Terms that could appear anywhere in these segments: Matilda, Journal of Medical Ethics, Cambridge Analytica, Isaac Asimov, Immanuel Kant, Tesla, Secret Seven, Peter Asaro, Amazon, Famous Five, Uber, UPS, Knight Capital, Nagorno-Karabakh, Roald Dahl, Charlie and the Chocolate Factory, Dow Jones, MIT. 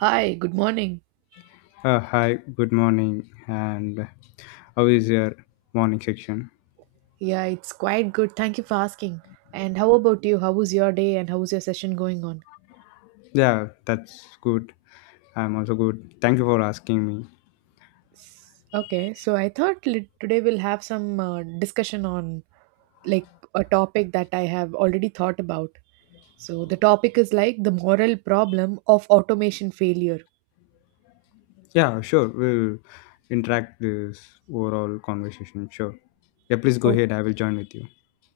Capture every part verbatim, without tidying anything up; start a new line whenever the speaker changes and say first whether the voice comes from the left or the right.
right: Hi, good morning.
left: Uh, hi, good morning, and how is your morning section?
right: Yeah, it's quite good. Thank you for asking. And how about you? How was your day and how was your session going on?
left: Yeah, that's good. I'm also good. Thank you for asking me.
right: Okay, so I thought lit- today we'll have some uh, discussion on like a topic that I have already thought about. So the topic is like the moral problem of automation failure.
left: Yeah, sure. We'll interact this overall conversation. Sure. Yeah, please go
right: Oh.
left: ahead. I will join with you.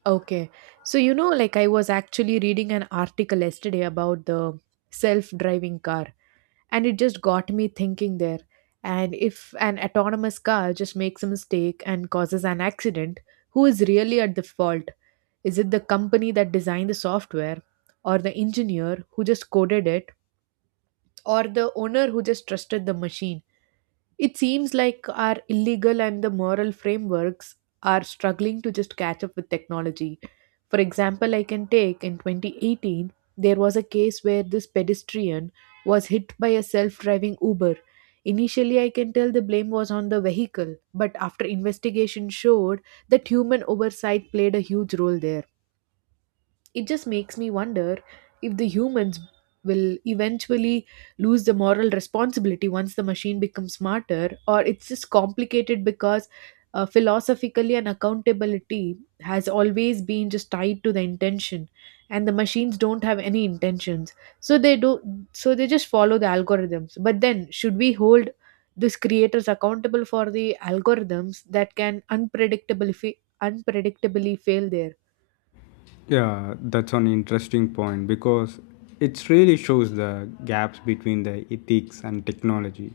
right: Okay. So you know like I was actually reading an article yesterday about the self-driving car, and it just got me thinking there. And if an autonomous car just makes a mistake and causes an accident, who is really at the fault? Is it the company that designed the software, or the engineer who just coded it, or the owner who just trusted the machine? It seems like our illegal and the moral frameworks are struggling to just catch up with technology. For example, I can take in twenty eighteen, there was a case where this pedestrian was hit by a self driving Uber. Initially, I can tell the blame was on the vehicle, but after investigation showed that human oversight played a huge role there. It just makes me wonder if the humans will eventually lose the moral responsibility once the machine becomes smarter, or it's just complicated because uh, philosophically and accountability has always been just tied to the intention, and the machines don't have any intentions, so they do so they just follow the algorithms. But then should we hold these creators accountable for the algorithms that can unpredictably fa- unpredictably fail there?
left: Yeah, that's an interesting point because it really shows the gaps between the ethics and technology.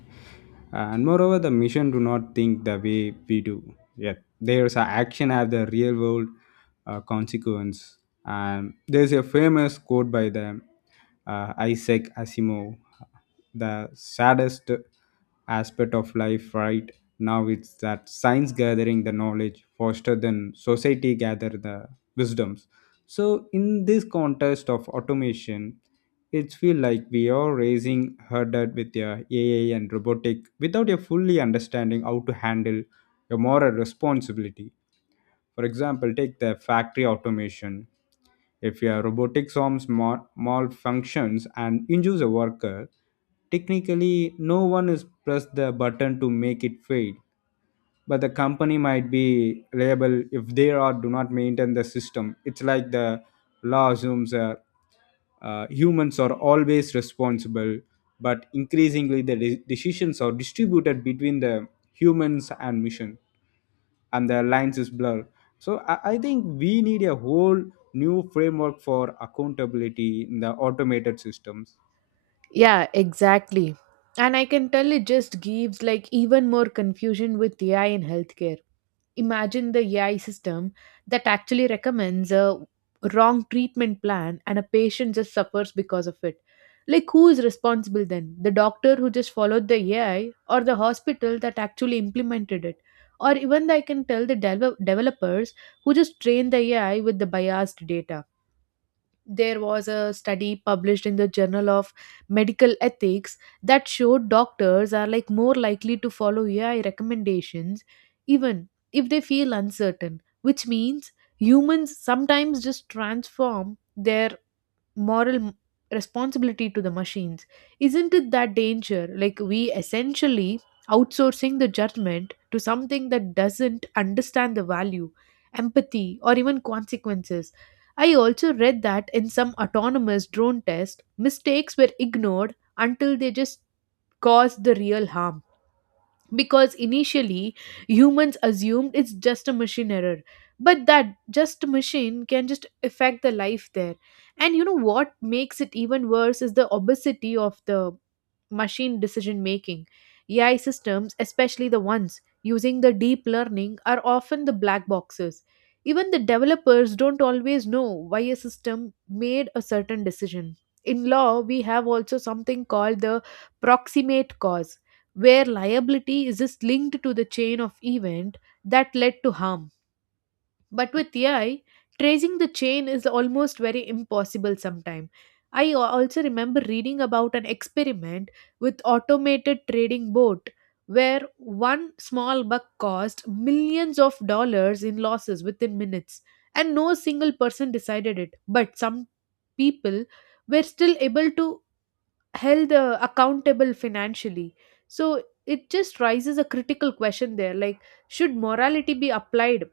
left: And moreover, the mission do not think the way we do. Yet there's a action have the real world uh, consequence. And there's a famous quote by the uh, Isaac Asimov: the saddest aspect of life right now, it's that science gathering the knowledge faster than society gather the wisdoms. So in this context of automation, it feel like we are raising herded with your A I and robotic without a fully understanding how to handle your moral responsibility. For example, take the factory automation. If a robotic arm mal- malfunctions and injures a worker, technically no one is pressed the button to make it fail, but the company might be liable if they are do not maintain the system. It's like the law assumes uh, uh, humans are always responsible, but increasingly the de- decisions are distributed between the humans and mission, and the lines is blurred. So I, I think we need a whole new framework for accountability in the automated systems.
right: Yeah, exactly. And I can tell it just gives like even more confusion with A I in healthcare. Imagine the A I system that actually recommends a wrong treatment plan and a patient just suffers because of it. Like, who is responsible then? The doctor who just followed the A I, or the hospital that actually implemented it? Or even I can tell the devel- developers who just train the A I with the biased data. There was a study published in the Journal of Medical Ethics that showed doctors are like more likely to follow A I recommendations even if they feel uncertain, which means humans sometimes just transform their moral m- responsibility to the machines. Isn't it that danger? Like, we essentially outsourcing the judgment to something that doesn't understand the value, empathy, or even consequences. I also read that in some autonomous drone tests, mistakes were ignored until they just caused the real harm, because initially humans assumed it's just a machine error, but that just machine can just affect the life there. And you know what makes it even worse is the obesity of the machine decision making. A I systems, especially the ones using the deep learning, are often the black boxes. Even the developers don't always know why a system made a certain decision. In law, we have also something called the proximate cause, where liability is just linked to the chain of event that led to harm, but with AI tracing the chain is almost very impossible sometimes. I a- also remember reading about an experiment with automated trading boat where one small bug cost millions of dollars in losses within minutes, and no single person decided it, but some people were still able to held uh, accountable financially. So it just raises a critical question there, like should morality be applied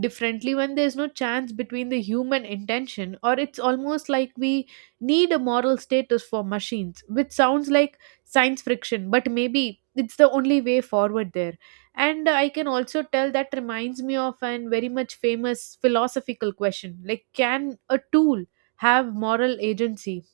right: differently when there's no chance between the human intention, or it's almost like we need a moral status for machines, which sounds like science friction, but maybe it's the only way forward there. And I can also tell that reminds me of an very much famous philosophical question, like can a tool have moral agency?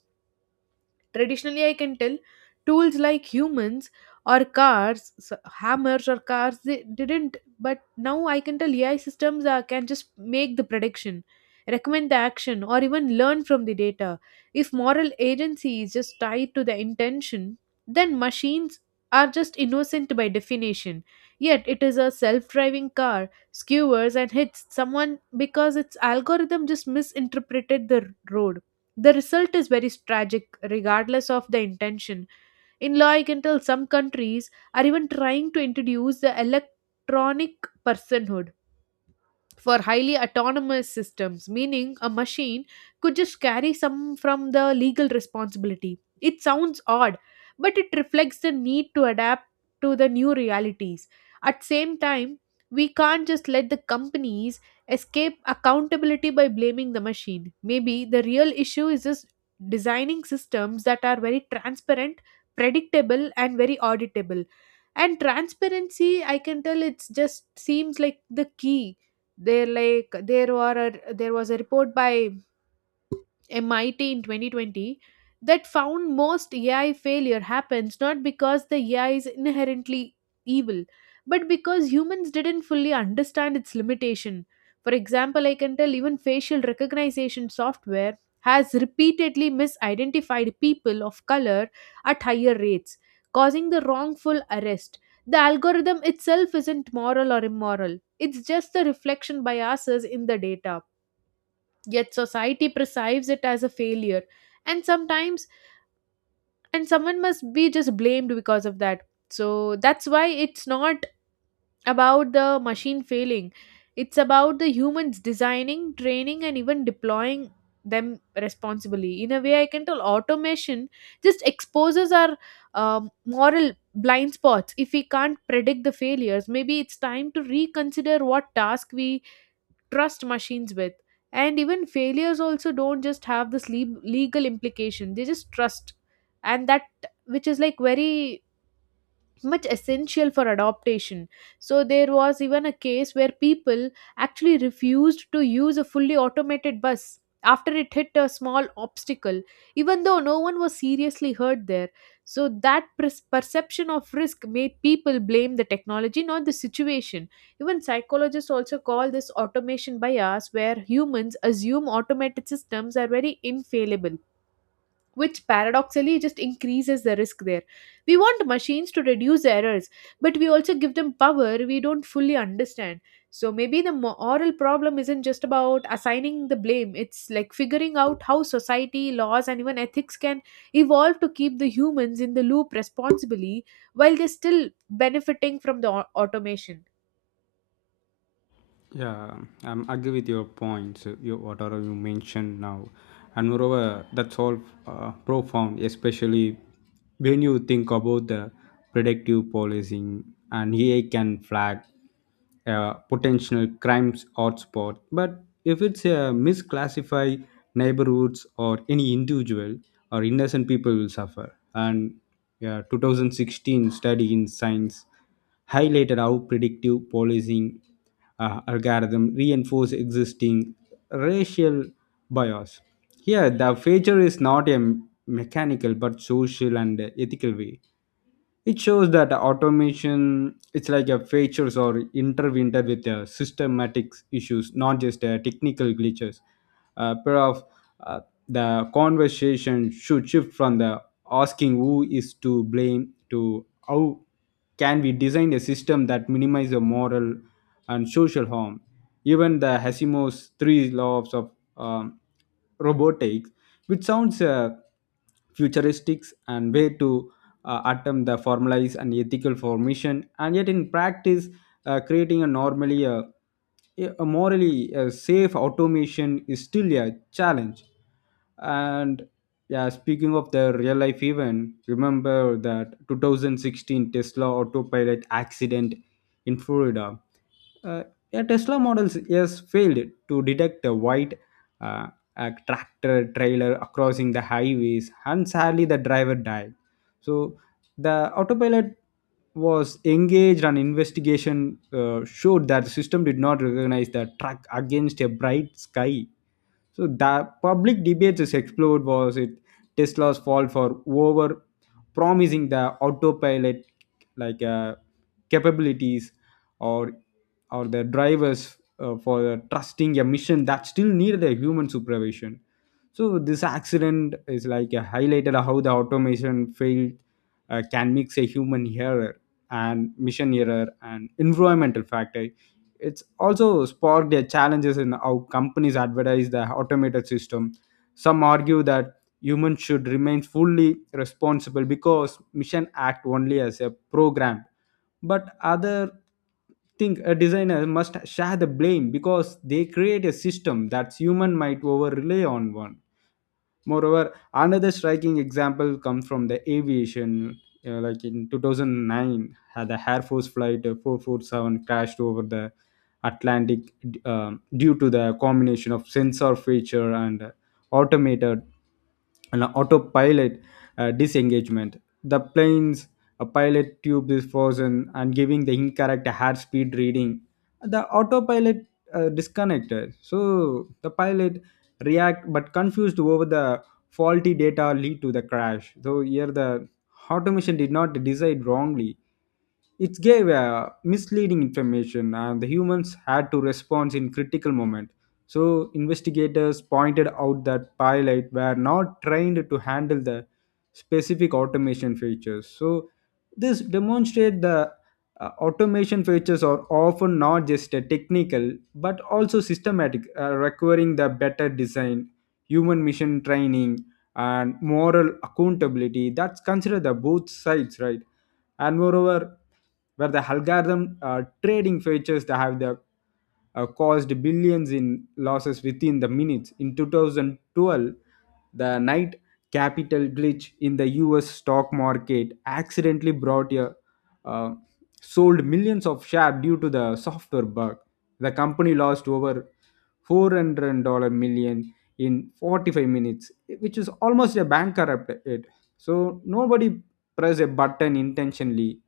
right: Traditionally, I can tell tools like humans or cars, s- hammers or cars, they didn't. But now I can tell A I systems uh, can just make the prediction, recommend the action, or even learn from the data. If moral agency is just tied to the intention, then machines are just innocent by definition. Yet it is a self driving car skewers and hits someone because its algorithm just misinterpreted the road. The result is very tragic, regardless of the intention. In law, I can tell some countries are even trying to introduce the electronic personhood for highly autonomous systems, meaning a machine could just carry some from the legal responsibility. It sounds odd, but it reflects the need to adapt to the new realities. At same time, we can't just let the companies escape accountability by blaming the machine. Maybe the real issue is just designing systems that are very transparent, predictable, and very auditable. And transparency I can tell it's just seems like the key there, like there were a, there was a report by M I T in twenty twenty that found most A I failure happens not because the A I is inherently evil, but because humans didn't fully understand its limitation. For example, I can tell even facial recognition software has repeatedly misidentified people of color at higher rates, causing the wrongful arrest. The algorithm itself isn't moral or immoral, it's just the reflection biases in the data, yet society perceives it as a failure, and sometimes and someone must be just blamed because of that. So that's why it's not about the machine failing, it's about the humans designing training and even deploying them responsibly. In a way I can tell automation just exposes our um, moral blind spots. If we can't predict the failures, maybe it's time to reconsider what task we trust machines with. And even failures also don't just have this le- legal implication, they just trust and that, which is like very much essential for adaptation. So there was even a case where people actually refused to use a fully automated bus after it hit a small obstacle, even though no one was seriously hurt there. So that pres- perception of risk made people blame the technology, not the situation. Even psychologists also call this automation bias, where humans assume automated systems are very infallible, which paradoxically just increases the risk there. We want machines to reduce errors, but we also give them power we don't fully understand. So maybe the moral problem isn't just about assigning the blame, it's like figuring out how society, laws, and even ethics can evolve to keep the humans in the loop responsibly while they're still benefiting from the au- automation.
left: Yeah, I'm agree with your points. uh, You whatever you mentioned now, and moreover, that's all uh, profound, especially when you think about the predictive policing, and A I can flag uh, potential crimes hotspot. But if it's a misclassify neighborhoods or any individual or innocent people will suffer. And yeah, twenty sixteen study in science highlighted how predictive policing uh, algorithm reinforce existing racial bias. Here, the failure is not a mechanical but social and ethical way. It shows that automation it's like a features or intervened with the systematic issues, not just uh, technical glitches. Uh, pair of uh, the conversation should shift from the asking who is to blame to how can we design a system that minimizes the moral and social harm. Even the Hasimov's three laws of um, robotics, which sounds uh, futuristic and way to uh, attempt the formalized and ethical formation, and yet in practice, uh, creating a normally uh, a morally uh, safe automation is still a challenge. And yeah, speaking of the real life event, remember that twenty sixteen Tesla autopilot accident in Florida. Uh, a Tesla Model S failed to detect a white uh, a tractor trailer crossing the highways, and sadly the driver died. So the autopilot was engaged, and investigation uh, showed that the system did not recognize the truck against a bright sky. So the public debate is explored: was it Tesla's fault for over promising the autopilot like uh, capabilities, or or the drivers uh, for trusting a mission that still needed a human supervision? So this accident is like a highlighted how the automation failed uh, can mix a human error and mission error and environmental factor. It's also sparked their challenges in how companies advertise the automated system. Some argue that humans should remain fully responsible because mission act only as a program. But other think a designer must share the blame because they create a system that human might over rely on one. Moreover, another striking example comes from the aviation. Uh, like in two thousand nine, had the Air Force Flight uh, four four seven crashed over the Atlantic d- um, due to the combination of sensor feature and uh, automated and autopilot uh, disengagement. The plane's uh, pilot tube is frozen and giving the incorrect airspeed reading. The autopilot uh, disconnected. So the pilot react but confused over the faulty data lead to the crash. So here the automation did not decide wrongly. It gave uh, misleading information, and the humans had to respond in critical moment. So investigators pointed out that pilot were not trained to handle the specific automation features. So this demonstrate the uh, automation features are often not just uh, technical but also systematic, uh, requiring the better design, human mission training, and moral accountability. That's considered the both sides, right? And moreover, where the algorithm uh, trading features that have the uh, caused billions in losses within the minutes. In two thousand twelve, the night capital glitch in the U S stock market accidentally brought a uh, sold millions of shares due to the software bug. The company lost over four million dollar million in forty-five minutes, which is almost a bankrupt. It so nobody press a button intentionally.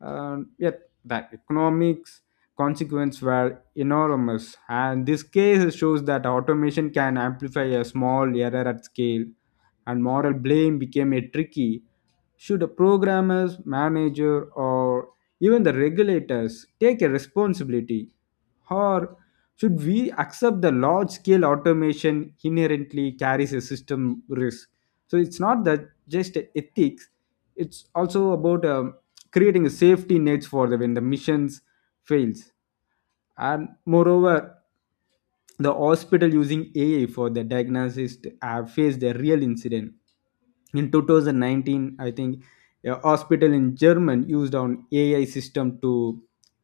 left: And yet, the economics consequences were enormous. And this case shows that automation can amplify a small error at scale, and moral blame became a tricky. Should a programmers, manager, or even the regulators take a responsibility, or should we accept the large scale automation inherently carries a system risk? So it's not that just ethics; it's also about um, creating a safety nets for the when the missions fails. And moreover, the hospital using A I for the diagnosis have faced a real incident in twenty nineteen, I think. A hospital in german used an A I system to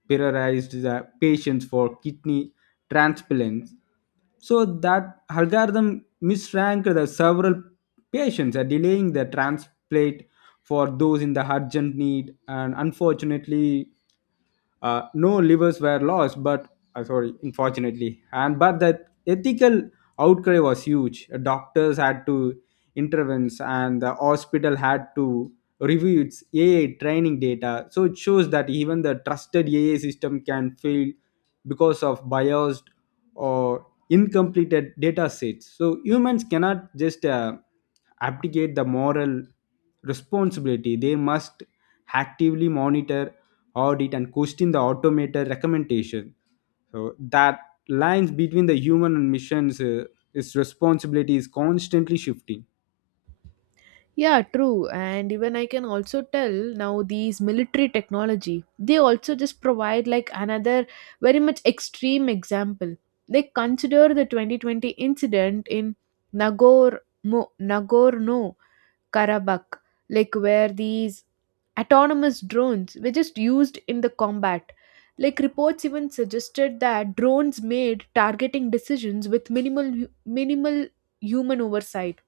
left: prioritize the patients for kidney transplants. So that algorithm misranked the several patients are delaying the transplant for those in the urgent need. And unfortunately uh, no livers were lost, but uh, sorry, unfortunately, and but the ethical outcry was huge. Uh, Doctors had to intervene, and the hospital had to review its A I training data. So it shows that even the trusted A I system can fail because of biased or incompleted data sets. So humans cannot just uh, abdicate the moral responsibility. They must actively monitor, audit, and question the automated recommendation. So that lines between the human and missions, uh, its responsibility is constantly shifting.
right: Yeah, true. And even I can also tell now these military technology, they also just provide like another very much extreme example. They consider the twenty twenty incident in Nagor Mo- Nagorno-Karabakh, like where these autonomous drones were just used in the combat. Like reports even suggested that drones made targeting decisions with minimal hu- minimal human oversight,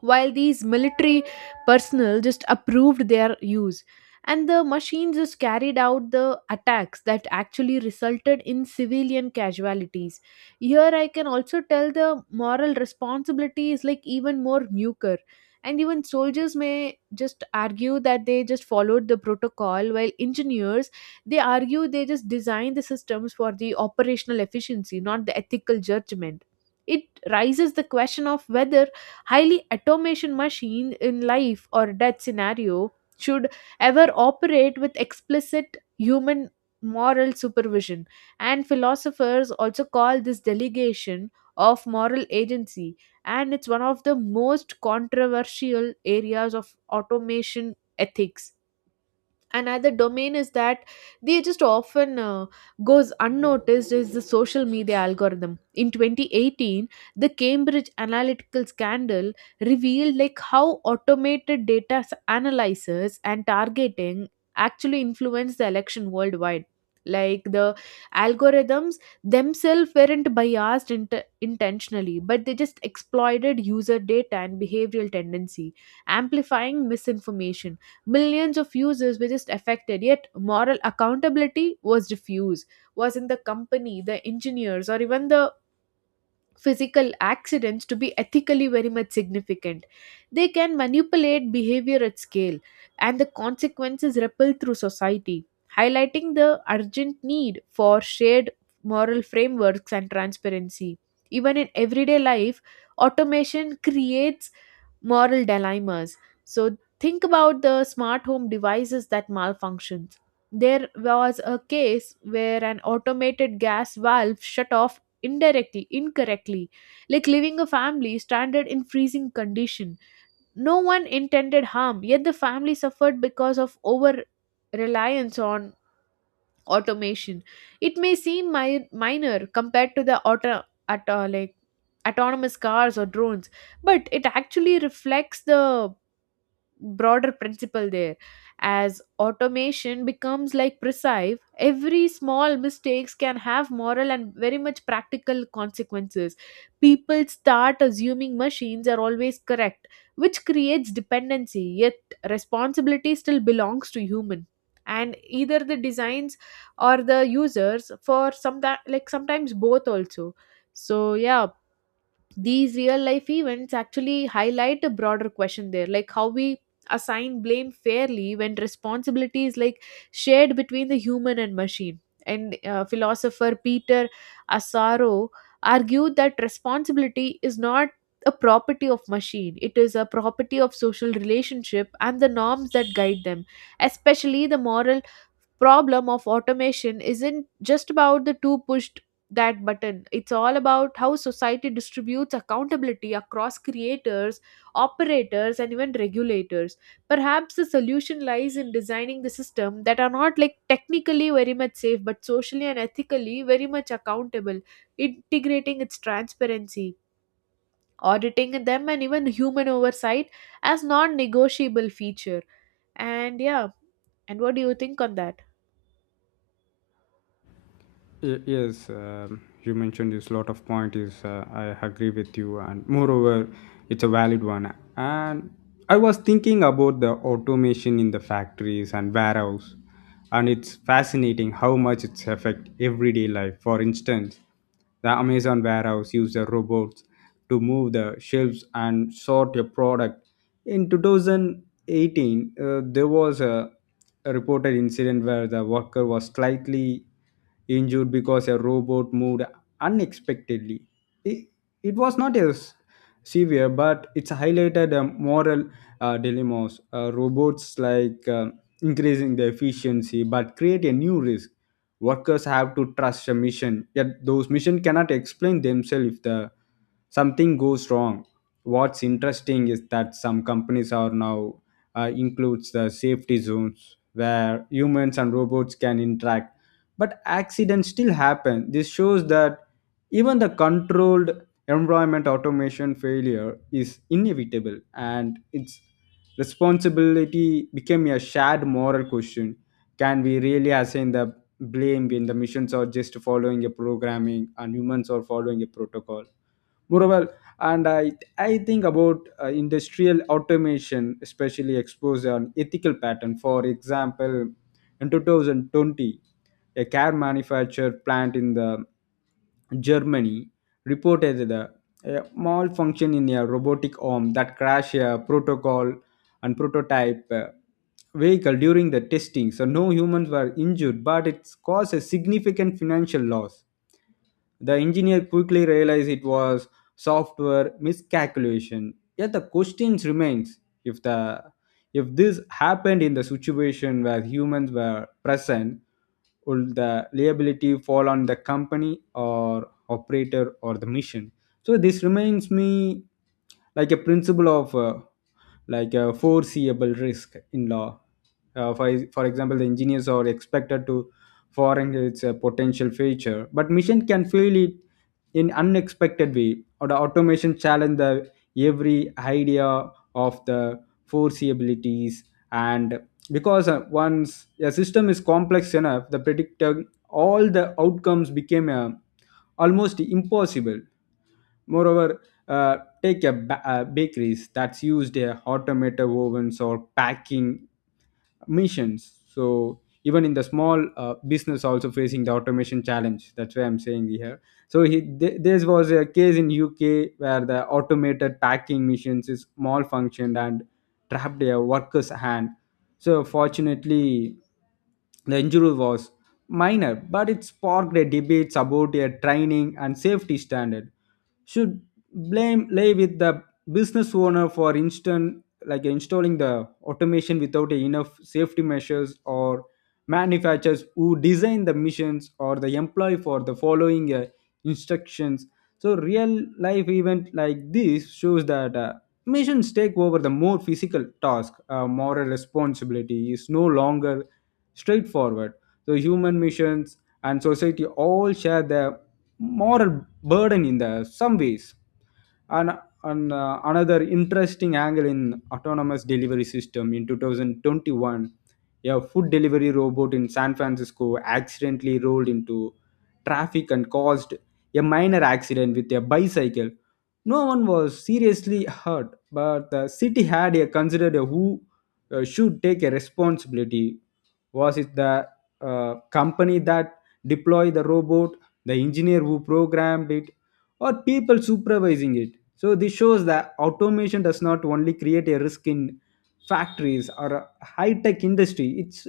right: while these military personnel just approved their use, and the machines just carried out the attacks that actually resulted in civilian casualties. Here I can also tell the moral responsibility is like even more nuker, and even soldiers may just argue that they just followed the protocol, while engineers they argue they just designed the systems for the operational efficiency, not the ethical judgment. It raises the question of whether highly automation machine in life or death scenario should ever operate with explicit human moral supervision. And philosophers also call this delegation of moral agency, and it's one of the most controversial areas of automation ethics. Another domain is that they just often uh, goes unnoticed is the social media algorithm in twenty eighteen, the Cambridge Analytical scandal revealed like how automated data s- analysis and targeting actually influence the election worldwide. Like, the algorithms themselves weren't biased int- intentionally, but they just exploited user data and behavioral tendency, amplifying misinformation. Millions of users were just affected, yet moral accountability was diffused. Was in the company, the engineers, or even the physical accidents to be ethically very much significant. They can manipulate behavior at scale, and the consequences ripple through society, highlighting the urgent need for shared moral frameworks and transparency. Even in everyday life, automation creates moral dilemmas. So think about the smart home devices that malfunctions. There was a case where an automated gas valve shut off indirectly incorrectly, like leaving a family stranded in freezing condition. No one intended harm, yet the family suffered because of over reliance on automation. It may seem mi- minor compared to the auto, at, uh, like autonomous cars or drones, but it actually reflects the broader principle there. As automation becomes like precise, every small mistakes can have moral and very much practical consequences. People start assuming machines are always correct, which creates dependency, yet responsibility still belongs to human, and either the designs or the users, for some that like sometimes both also. So yeah, these real life events actually highlight a broader question there, like how we assign blame fairly when responsibility is like shared between the human and machine. And uh, philosopher Peter Asaro argued that responsibility is not a property of machine, it is a property of social relationship and the norms that guide them. Especially the moral problem of automation isn't just about the two push that button. It's all about how society distributes accountability across creators, operators, and even regulators. Perhaps the solution lies in designing the system that are not like technically very much safe, but socially and ethically very much accountable, integrating its transparency, auditing them, and even human oversight as non negotiable feature. And yeah, and what do you think on that?
left: Y- yes um, you mentioned this lot of point is uh, I agree with you, and moreover it's a valid one. And I was thinking about the automation in the factories and warehouse, and it's fascinating how much it's affect everyday life. For instance, the Amazon warehouse used the robots to move the shelves and sort your product. In two thousand eighteen, uh, there was a, a reported incident where the worker was slightly injured because a robot moved unexpectedly. It, it was not as severe, but it's highlighted a moral uh, dilemmas. Uh, robots like uh, increasing the efficiency, but create a new risk. Workers have to trust a mission, yet those mission cannot explain themselves if the something goes wrong. What's interesting is that some companies are now uh, includes the safety zones where humans and robots can interact, but accidents still happen. This shows that even the controlled environment automation failure is inevitable, and its responsibility became a shared moral question. Can we really assign the blamed when the missions are just following a programming and humans are following a protocol? Moreover, and I, I think about uh, industrial automation, especially exposed an ethical pattern. For example, in two thousand twenty, a car manufacturer plant in the Germany reported the a malfunction in a robotic arm that crashed a protocol and prototype uh, vehicle during the testing. So no humans were injured, but it caused a significant financial loss. The engineer quickly realized it was software miscalculation. Yet the question remains: if the if this happened in the situation where humans were present, would the liability fall on the company or operator or the mission? So this reminds me like a principle of uh, like a foreseeable risk in law. Uh, for, for example, the engineers are expected to foreign is a potential future, but machine can feel it in unexpected way, or the automation challenge the every idea of the foreseeabilities. And because uh, once a system is complex enough, the predictor all the outcomes became uh, almost impossible. Moreover, uh, take a, ba- uh, bakeries that's used uh, automated ovens or packing missions. So even in the small uh, business also facing the automation challenge, that's why I'm saying here. So he, th- this was a case in U K where the automated packing machines is malfunctioned and trapped a worker's hand. So fortunately the injury was minor, but it sparked a debate about a training and safety standard. Should blame lay with the business owner, for instance like installing the automation without enough safety measures, or manufacturers who design the missions, or the employee for the following uh, instructions? So real life event like this shows that uh, missions take over the more physical task, uh, moral responsibility is no longer straightforward. So human missions and society all share the moral burden in the some ways. And an, uh, another interesting angle in autonomous delivery system in two thousand twenty-one, a food delivery robot in San Francisco accidentally rolled into traffic and caused a minor accident with a bicycle. No one was seriously hurt, but the city had a considered who uh, should take a responsibility. Was it the uh, company that deployed the robot, the engineer who programmed it, or people supervising it? So this shows that automation does not only create a risk in factories or high tech industry. It's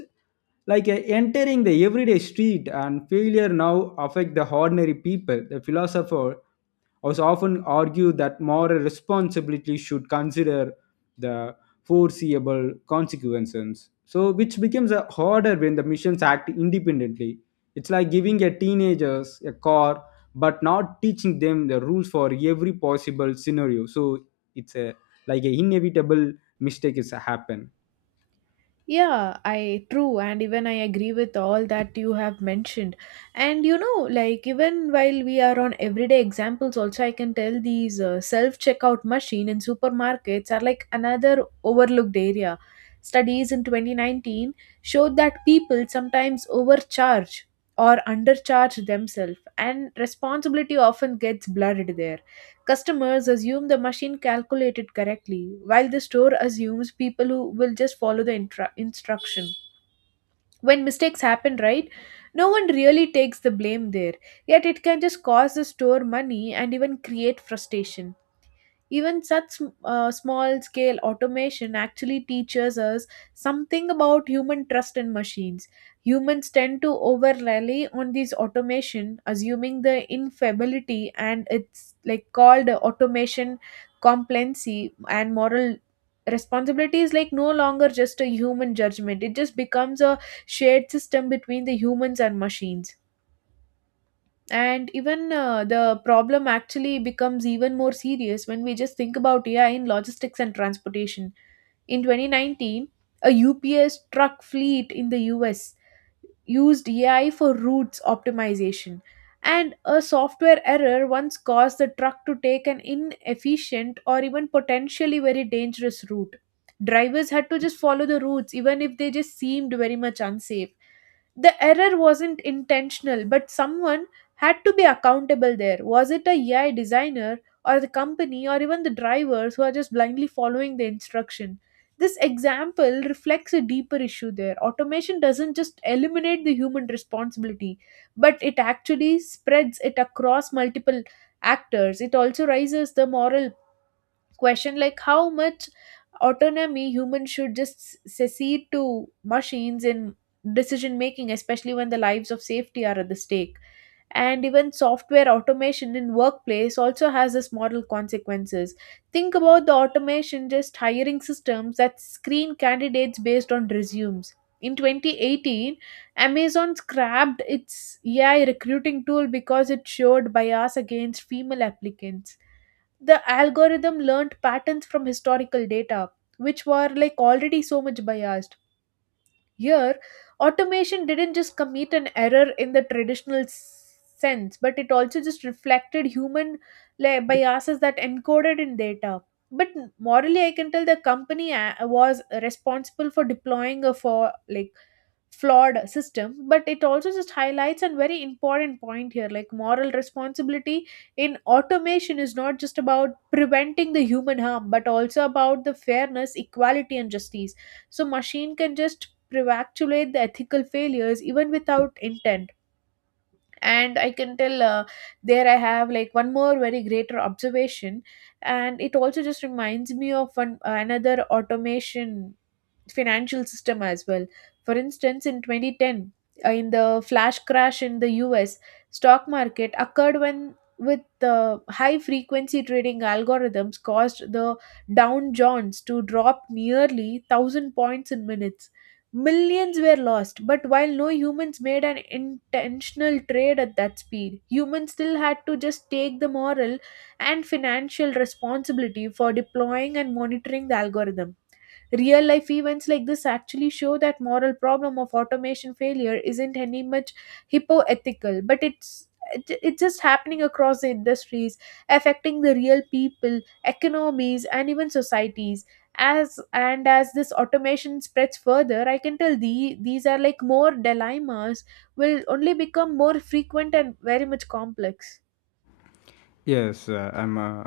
left: like uh, entering the everyday street, and failure now affect the ordinary people. The philosopher also often argue that moral responsibility should consider the foreseeable consequences, so which becomes a harder when the missions act independently. It's like giving a teenagers a car, but not teaching them the rules for every possible scenario. So it's a like a inevitable mistake is happen.
right: Yeah, I true, and even I agree with all that you have mentioned. And you know, like even while we are on everyday examples, also I can tell these uh, self-checkout machine in supermarkets are like another overlooked area. Studies in twenty nineteen showed that people sometimes overcharge or undercharge themselves, and responsibility often gets blurred there. Customers assume the machine calculated correctly, while the store assumes people who will just follow the intra- instruction. When mistakes happen, right, no one really takes the blame there, yet it can just cost the store money and even create frustration. Even such uh, small scale automation actually teaches us something about human trust in machines. Humans tend to over rely on these automation, assuming the infallibility, and it's like called automation complacency, and moral responsibility is like no longer just a human judgment. It just becomes a shared system between the humans and machines. And even uh, the problem actually becomes even more serious when we just think about A I in logistics and transportation. In twenty nineteen, a U P S truck fleet in the U S used A I for routes optimization, and a software error once caused the truck to take an inefficient or even potentially very dangerous route. Drivers had to just follow the routes, even if they just seemed very much unsafe. The error wasn't intentional, but someone had to be accountable there. Was it a AI designer or the company or even the drivers who are just blindly following the instruction? This example reflects a deeper issue there. Automation doesn't just eliminate the human responsibility, but it actually spreads it across multiple actors. It also raises the moral question, like how much autonomy humans should just secede to machines in decision making, especially when the lives of safety are at the stake. And even software automation in workplace also has this moral consequences. Think about the automation just hiring systems that screen candidates based on resumes. In twenty eighteen, Amazon scrapped its AI recruiting tool because it showed bias against female applicants. The algorithm learned patterns from historical data, which were like already so much biased. Here automation didn't just commit an error in the traditional s- sense, but it also just reflected human, like, biases that encoded in data. But morally I can tell the company a- was responsible for deploying a for like flawed system, but it also just highlights a very important point here, like moral responsibility in automation is not just about preventing the human harm but also about the fairness, equality and justice. So machine can just prevactulate the ethical failures even without intent. And I can tell uh, there I have like one more very greater observation, and it also just reminds me of one another automation financial system as well. For instance, in twenty ten, uh, in the flash crash in the U S, stock market occurred when with the high frequency trading algorithms caused the Dow Jones to drop nearly a thousand points in minutes. Millions were lost, but while no humans made an intentional trade at that speed, humans still had to just take the moral and financial responsibility for deploying and monitoring the algorithm. Real life events like this actually show that moral problem of automation failure isn't any much hypoethical, but it's it's just happening across the industries, affecting the real people, economies, and even societies. As and as this automation spreads further, I can tell the these are like more dilemmas will only become more frequent and very much complex.
left: Yes, uh, I'm. Uh,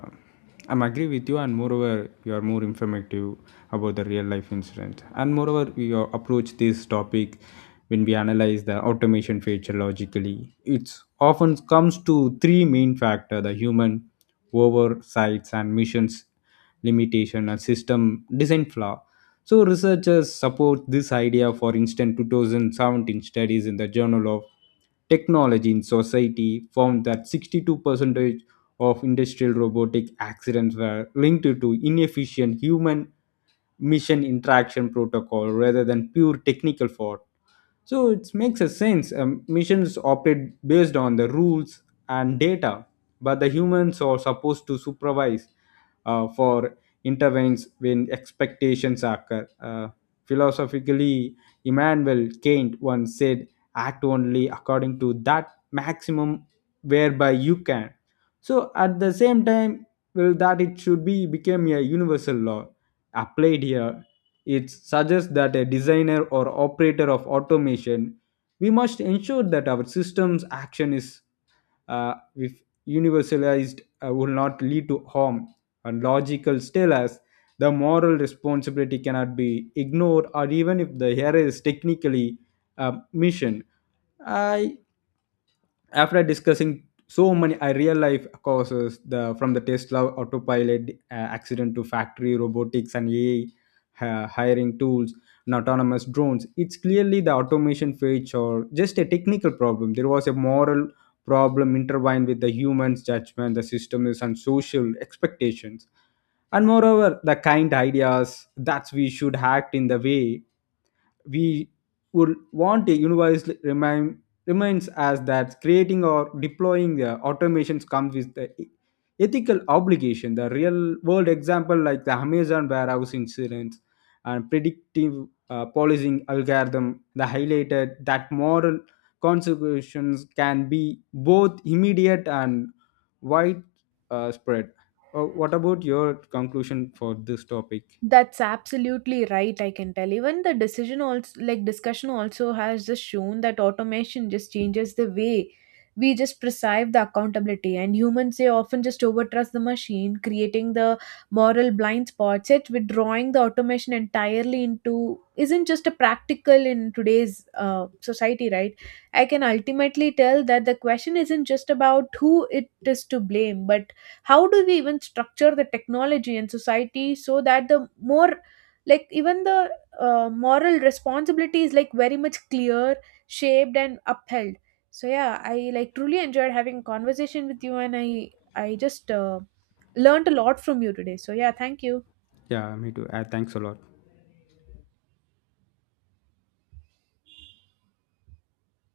left: I'm agree with you, and moreover, you are more informative about the real life incident. And moreover, we uh, approach this topic when we analyze the automation feature logically. It often comes to three main factor: the human oversights and missions limitation and system design flaw. So researchers support this idea. For instance, twenty seventeen studies in the Journal of Technology in Society found that sixty-two percent of industrial robotic accidents were linked to inefficient human mission interaction protocol rather than pure technical fault. So it makes a sense. Um, missions operate based on the rules and data, but the humans are supposed to supervise uh, for intervenes when expectations occur. Uh, philosophically, Immanuel Kant once said, "Act only according to that maximum whereby you can." So at the same time, well, that it should be become a universal law applied here. It suggests that a designer or operator of automation, we must ensure that our system's action is, uh, if universalized, uh, will not lead to harm. And logical tell us the moral responsibility cannot be ignored, or even if the error is technically uh, mission. I, after discussing so many uh, real life causes the from the Tesla autopilot uh, accident to factory robotics and A I uh, hiring tools and autonomous drones, it's clearly the automation phase or just a technical problem. There was a moral problem intertwined with the human's judgment, the system is and social expectations. And moreover, the kind ideas that we should act in the way we would want a universe remain reminds us that creating or deploying the automations comes with the e- ethical obligation. The real world example, like the Amazon warehouse incidents and predictive uh, policing algorithm, the highlighted that moral consequences can be both immediate and widespread. Uh, spread. Uh, what about your conclusion for this topic?
right: That's absolutely right, I can tell. Even the decision also like discussion also has just shown that automation just changes the way we just perceive the accountability, and humans they often just overtrust the machine, creating the moral blind spots. Yet withdrawing the automation entirely into isn't just a practical in today's uh, society, right? I can ultimately tell that the question isn't just about who it is to blame, but how do we even structure the technology and society so that the more like even the uh, moral responsibility is like very much clear, shaped and upheld. So yeah, I like truly enjoyed having a conversation with you, and i i just uh, learned a lot from you today. So yeah, thank you.
left: Yeah, me too. Uh, thanks a lot.